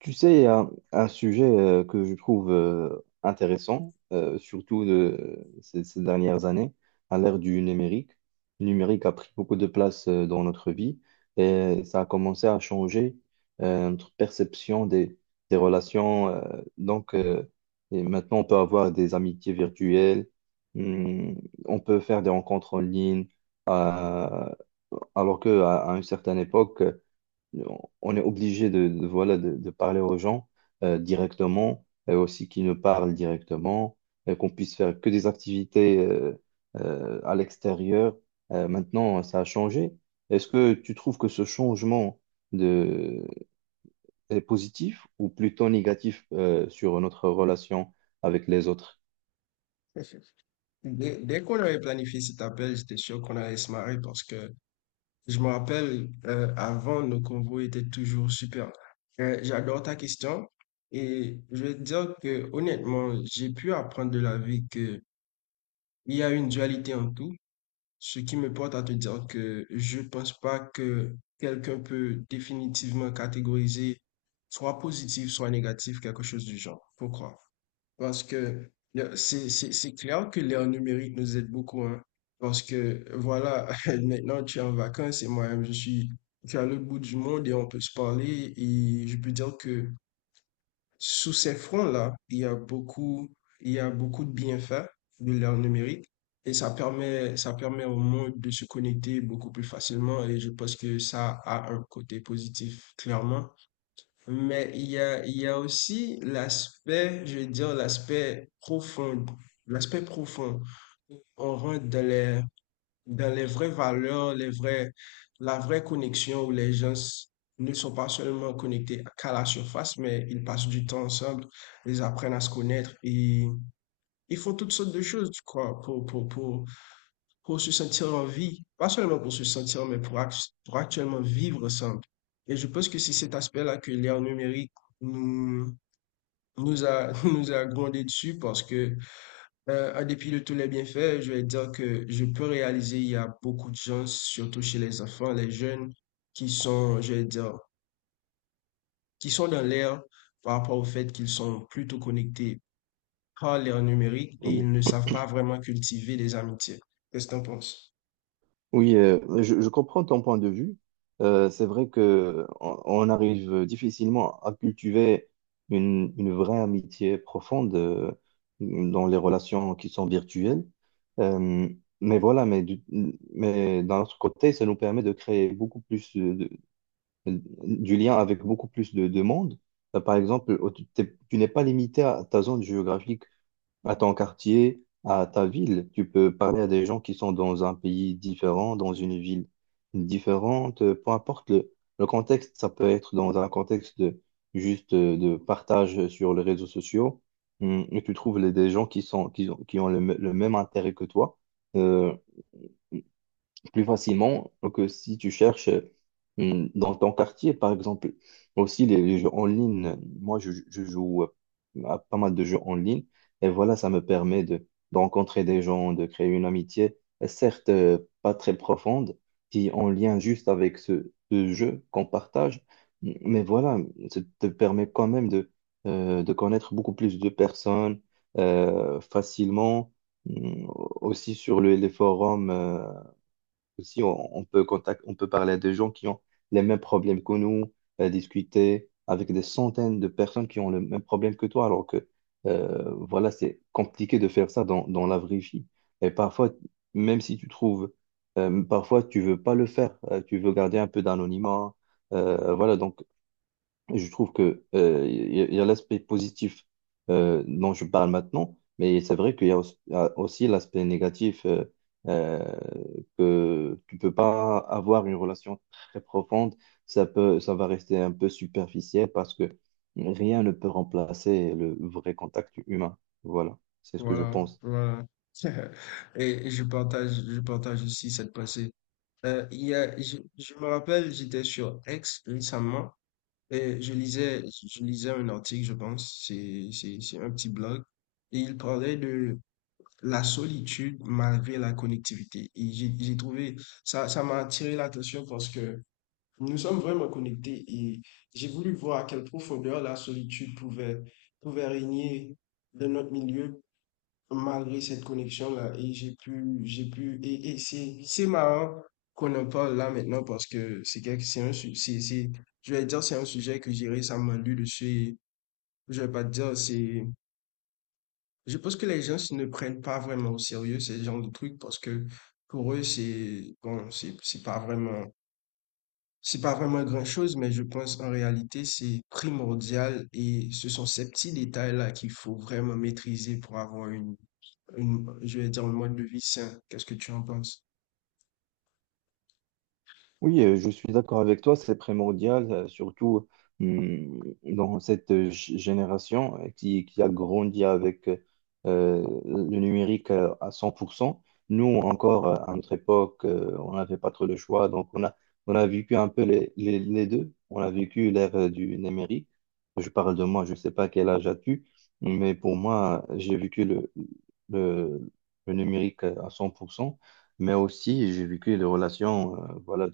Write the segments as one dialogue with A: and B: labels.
A: Tu sais, il y a un sujet que je trouve intéressant, surtout de, ces dernières années, à l'ère du numérique. Le numérique a pris beaucoup de place dans notre vie et ça a commencé à changer notre perception des relations. Donc, euh, et maintenant, on peut avoir des amitiés virtuelles, hum, on peut faire des rencontres en ligne, euh, alors qu'à à une certaine époque, on est obligé voilà, de parler aux gens directement, et aussi qu'ils nous parlent directement, et qu'on puisse faire que des activités à l'extérieur. Maintenant, ça a changé. Est-ce que tu trouves que ce changement de... est positif ou plutôt négatif sur notre relation avec les autres?
B: Dès qu'on avait planifié cet appel, j'étais sûr qu'on allait se marrer parce que je me rappelle, avant, nos convos étaient toujours super. J'adore ta question et je vais te dire que honnêtement, j'ai pu apprendre de la vie que il y a une dualité en tout, ce qui me porte à te dire que je pense pas que quelqu'un peut définitivement catégoriser soit positif, soit négatif, quelque chose du genre. Pourquoi? Parce que c'est clair que l'ère numérique nous aide beaucoup, hein. Parce que voilà, maintenant tu es en vacances et moi je suis, tu es à l'autre bout du monde et on peut se parler. Et je peux dire que sous ces fronts-là, il y a beaucoup, il y a beaucoup de bienfaits de l'ère numérique. Et ça permet au monde de se connecter beaucoup plus facilement. Et je pense que ça a un côté positif, clairement. Mais il y a aussi l'aspect, je veux dire, l'aspect profond. L'aspect profond. On rentre dans les vraies valeurs, les vrais, la vraie connexion où les gens ne sont pas seulement connectés qu'à la surface, mais ils passent du temps ensemble, ils apprennent à se connaître et ils font toutes sortes de choses, quoi, pour se sentir en vie, pas seulement pour se sentir, mais pour, pour actuellement vivre ensemble. Et je pense que c'est cet aspect-là que l'ère numérique nous, nous a, nous a grondé dessus parce que, en dépit de tous les bienfaits, je vais dire que je peux réaliser, il y a beaucoup de gens, surtout chez les enfants, les jeunes, qui sont, je vais dire, qui sont dans l'ère par rapport au fait qu'ils sont plutôt connectés par l'ère numérique et
A: Oui.
B: ils ne savent pas vraiment cultiver des amitiés. Qu'est-ce que tu en penses?
A: Oui, je comprends ton point de vue. C'est vrai que on arrive difficilement à cultiver une vraie amitié profonde dans les relations qui sont virtuelles. Euh, mais voilà, mais d'un autre côté, ça nous permet de créer beaucoup plus du lien avec beaucoup plus de monde. Par exemple, tu n'es pas limité à ta zone géographique, à ton quartier, à ta ville. Tu peux parler à des gens qui sont dans un pays différent, dans une ville différente, peu importe le contexte. Ça peut être dans un contexte de, juste de partage sur les réseaux sociaux. Hum. Et tu trouves des gens qui sont, qui ont le même intérêt que toi. Euh, Plus facilement que si tu cherches dans ton quartier, par exemple. Aussi, les jeux en ligne, moi, je joue à pas mal de jeux en ligne, et voilà, ça me permet de rencontrer des gens, de créer une amitié, certes pas très profonde, qui est en lien juste avec ce jeu qu'on partage, mais voilà, ça te permet quand même de connaître beaucoup plus de personnes facilement. Mm. Aussi sur les forums. Aussi, on peut on peut parler à des gens qui ont les mêmes problèmes que nous, discuter avec des centaines de personnes qui ont le même problème que toi, alors que voilà, c'est compliqué de faire ça dans la vraie vie. Et parfois, même si tu trouves, parfois tu veux pas le faire, tu veux garder un peu d'anonymat. Voilà, donc. Et je trouve que il y a l'aspect positif dont je parle maintenant, mais c'est vrai qu'il y a aussi l'aspect négatif, euh, que tu peux pas avoir une relation très profonde. Ça peut, ça va rester un peu superficiel parce que rien ne peut remplacer le vrai contact humain. Voilà, c'est ce que je
B: Voilà,
A: pense.
B: voilà. Et je partage aussi cette pensée. Il y a, je me rappelle, j'étais sur X récemment et je lisais un article, je pense, c'est un petit blog, et il parlait de la solitude malgré la connectivité. Et j'ai trouvé, ça m'a attiré l'attention parce que nous sommes vraiment connectés et j'ai voulu voir à quelle profondeur la solitude pouvait, pouvait régner dans notre milieu malgré cette connexion-là, et j'ai pu, et c'est marrant qu'on en parle là maintenant parce que c'est, je vais dire, c'est un sujet que j'ai récemment lu dessus, et je vais pas te dire, c'est, je pense que les gens ne prennent pas vraiment au sérieux ce genre de trucs parce que pour eux, c'est, bon, c'est pas vraiment grand-chose, mais je pense en réalité, c'est primordial et ce sont ces petits détails-là qu'il faut vraiment maîtriser pour avoir une je vais dire, un mode de vie sain. Qu'est-ce que tu en penses?
A: Oui, je suis d'accord avec toi, c'est primordial, surtout dans cette génération qui a grandi avec le numérique à cent. Pour cent. Nous, encore à notre époque, on n'avait pas trop le choix, donc on a vécu un peu les deux. On a vécu l'ère du numérique. Je parle de moi, je ne sais pas quel âge as-tu, mais pour moi, j'ai vécu le, le numérique à 100%, mais aussi j'ai vécu les relations voilà,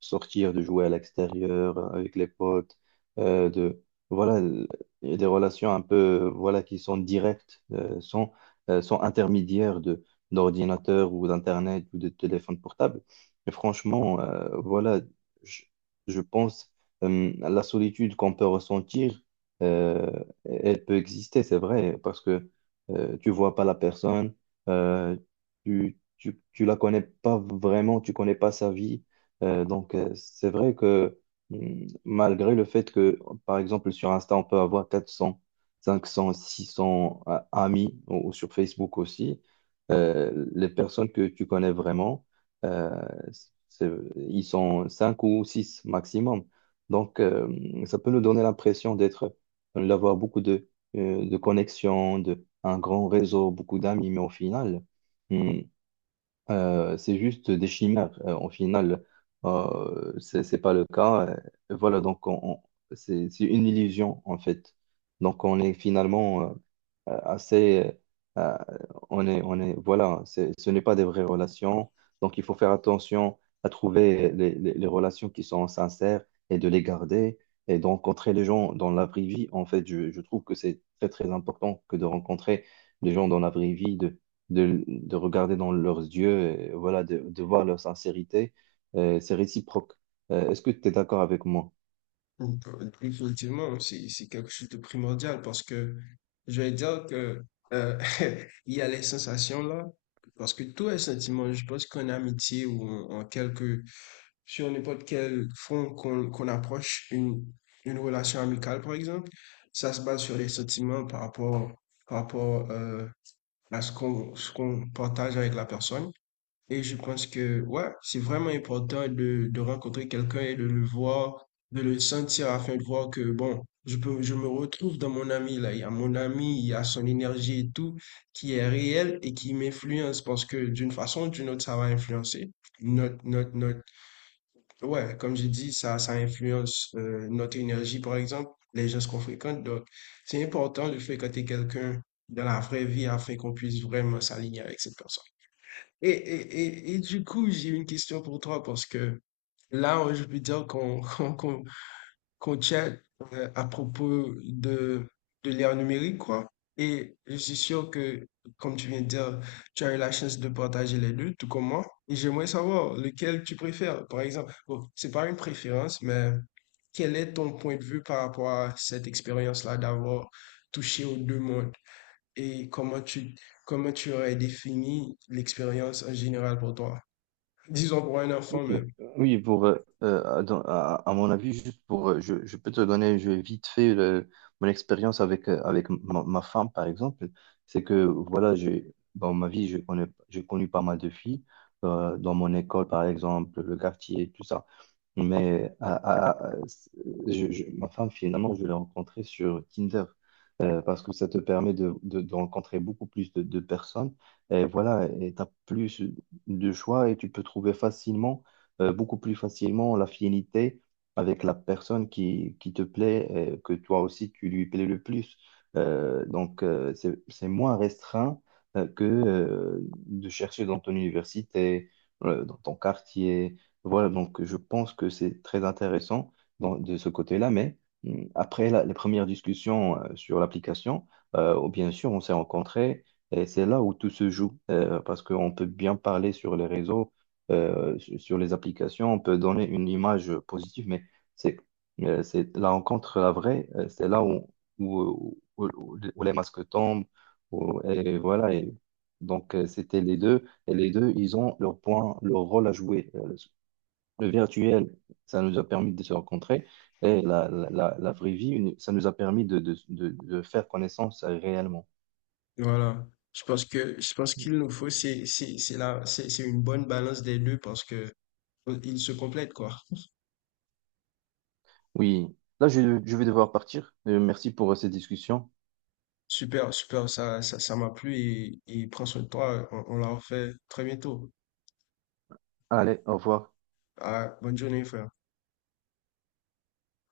A: sortir, de jouer à l'extérieur avec les potes, de voilà, il y a des relations un peu voilà qui sont directes, sans sans intermédiaire de d'ordinateur ou d'internet ou de téléphone portable. Mais franchement, voilà, je, je pense la solitude qu'on peut ressentir, euh, elle peut exister, c'est vrai, parce que tu vois pas la personne, euh, tu la connais pas vraiment, tu connais pas sa vie. C'est vrai que malgré le fait que, par exemple, sur Insta, on peut avoir 400, 500, 600 amis, ou sur Facebook aussi, les personnes que tu connais vraiment, euh, c'est- ils sont 5 ou 6 maximum. Donc, ça peut nous donner l'impression d'être, d'avoir beaucoup de connexions, de, un grand réseau, beaucoup d'amis, mais au final, mm, c'est juste des chimères. En final, c'est pas le cas. Voilà, donc c'est une illusion en fait. Donc on est finalement assez euh, on est voilà, ce n'est pas des vraies relations, donc il faut faire attention à trouver les relations qui sont sincères et de les garder et de rencontrer les gens dans la vraie vie, en fait. Je trouve que c'est très très important que de rencontrer les gens dans la vraie vie, de regarder dans leurs yeux et voilà de voir leur sincérité. C'est réciproque. Est-ce que tu es d'accord avec moi?
B: Mm. Définitivement, c'est quelque chose de primordial parce que je vais dire que euh, il y a les sensations là, parce que tous les sentiments, je pense qu'en amitié ou en, en quelque, sur n'importe quel front qu'on approche une relation amicale par exemple, ça se base sur les sentiments par rapport à ce qu'on partage avec la personne. Et je pense que, ouais, c'est vraiment important de rencontrer quelqu'un et de le voir, de le sentir afin de voir que, bon, je peux, je me retrouve dans mon ami, là. Il y a mon ami, il y a son énergie et tout qui est réel et qui m'influence parce que d'une façon ou d'une autre, ça va influencer. Notre, notre, notre, ouais, comme j'ai dit, ça influence notre énergie, par exemple, les gens qu'on fréquente. Donc, c'est important de fréquenter quelqu'un dans la vraie vie afin qu'on puisse vraiment s'aligner avec cette personne. Et, et, et du coup, j'ai une question pour toi parce que là, je peux dire qu'on qu'on chat à propos de l'ère numérique, quoi. Et je suis sûr que, comme tu viens de dire, tu as eu la chance de partager les deux, tout comme moi. Et j'aimerais savoir lequel tu préfères, par exemple. Bon, c'est pas une préférence, mais quel est ton point de vue par rapport à cette expérience-là d'avoir touché aux deux mondes et comment tu aurais défini l'expérience en général pour toi? Disons pour un
A: Oui,
B: enfant même.
A: oui, pour, à mon avis, juste pour, je peux te donner, je vais vite fait mon expérience avec, avec ma femme, par exemple. C'est que, voilà, dans ma vie, j'ai connu pas mal de filles, dans mon école, par exemple, le quartier, tout ça. Mais ma femme, finalement, je l'ai rencontrée sur Tinder parce que ça te permet de rencontrer beaucoup plus de personnes. Et voilà, et tu as plus de choix et tu peux trouver facilement beaucoup plus facilement l'affinité avec la personne qui te plaît, et que toi aussi tu lui plais le plus. C'est moins restreint que de chercher dans ton université, dans ton quartier. Voilà, donc je pense que c'est très intéressant de ce côté-là, mais après les premières discussions sur l'application, oh, bien sûr, on s'est rencontrés. Et c'est là où tout se joue, parce qu'on peut bien parler sur les réseaux, sur les applications, on peut donner une image positive, mais c'est c'est la rencontre, la vraie, c'est là où les masques tombent, et voilà. Et donc, c'était les deux, et les deux, ils ont leur point, leur rôle à jouer. Le virtuel, ça nous a permis de se rencontrer, et la vraie vie, ça nous a permis de faire connaissance réellement.
B: Voilà. Je pense qu'il nous faut c'est la c'est une bonne balance des deux parce que ils se complètent quoi.
A: Oui, là, je vais devoir partir. Merci pour cette discussion.
B: Super, super, ça m'a plu et prends soin de toi, on l'a refait très bientôt.
A: Allez, au revoir.
B: Ah, bonne journée frère.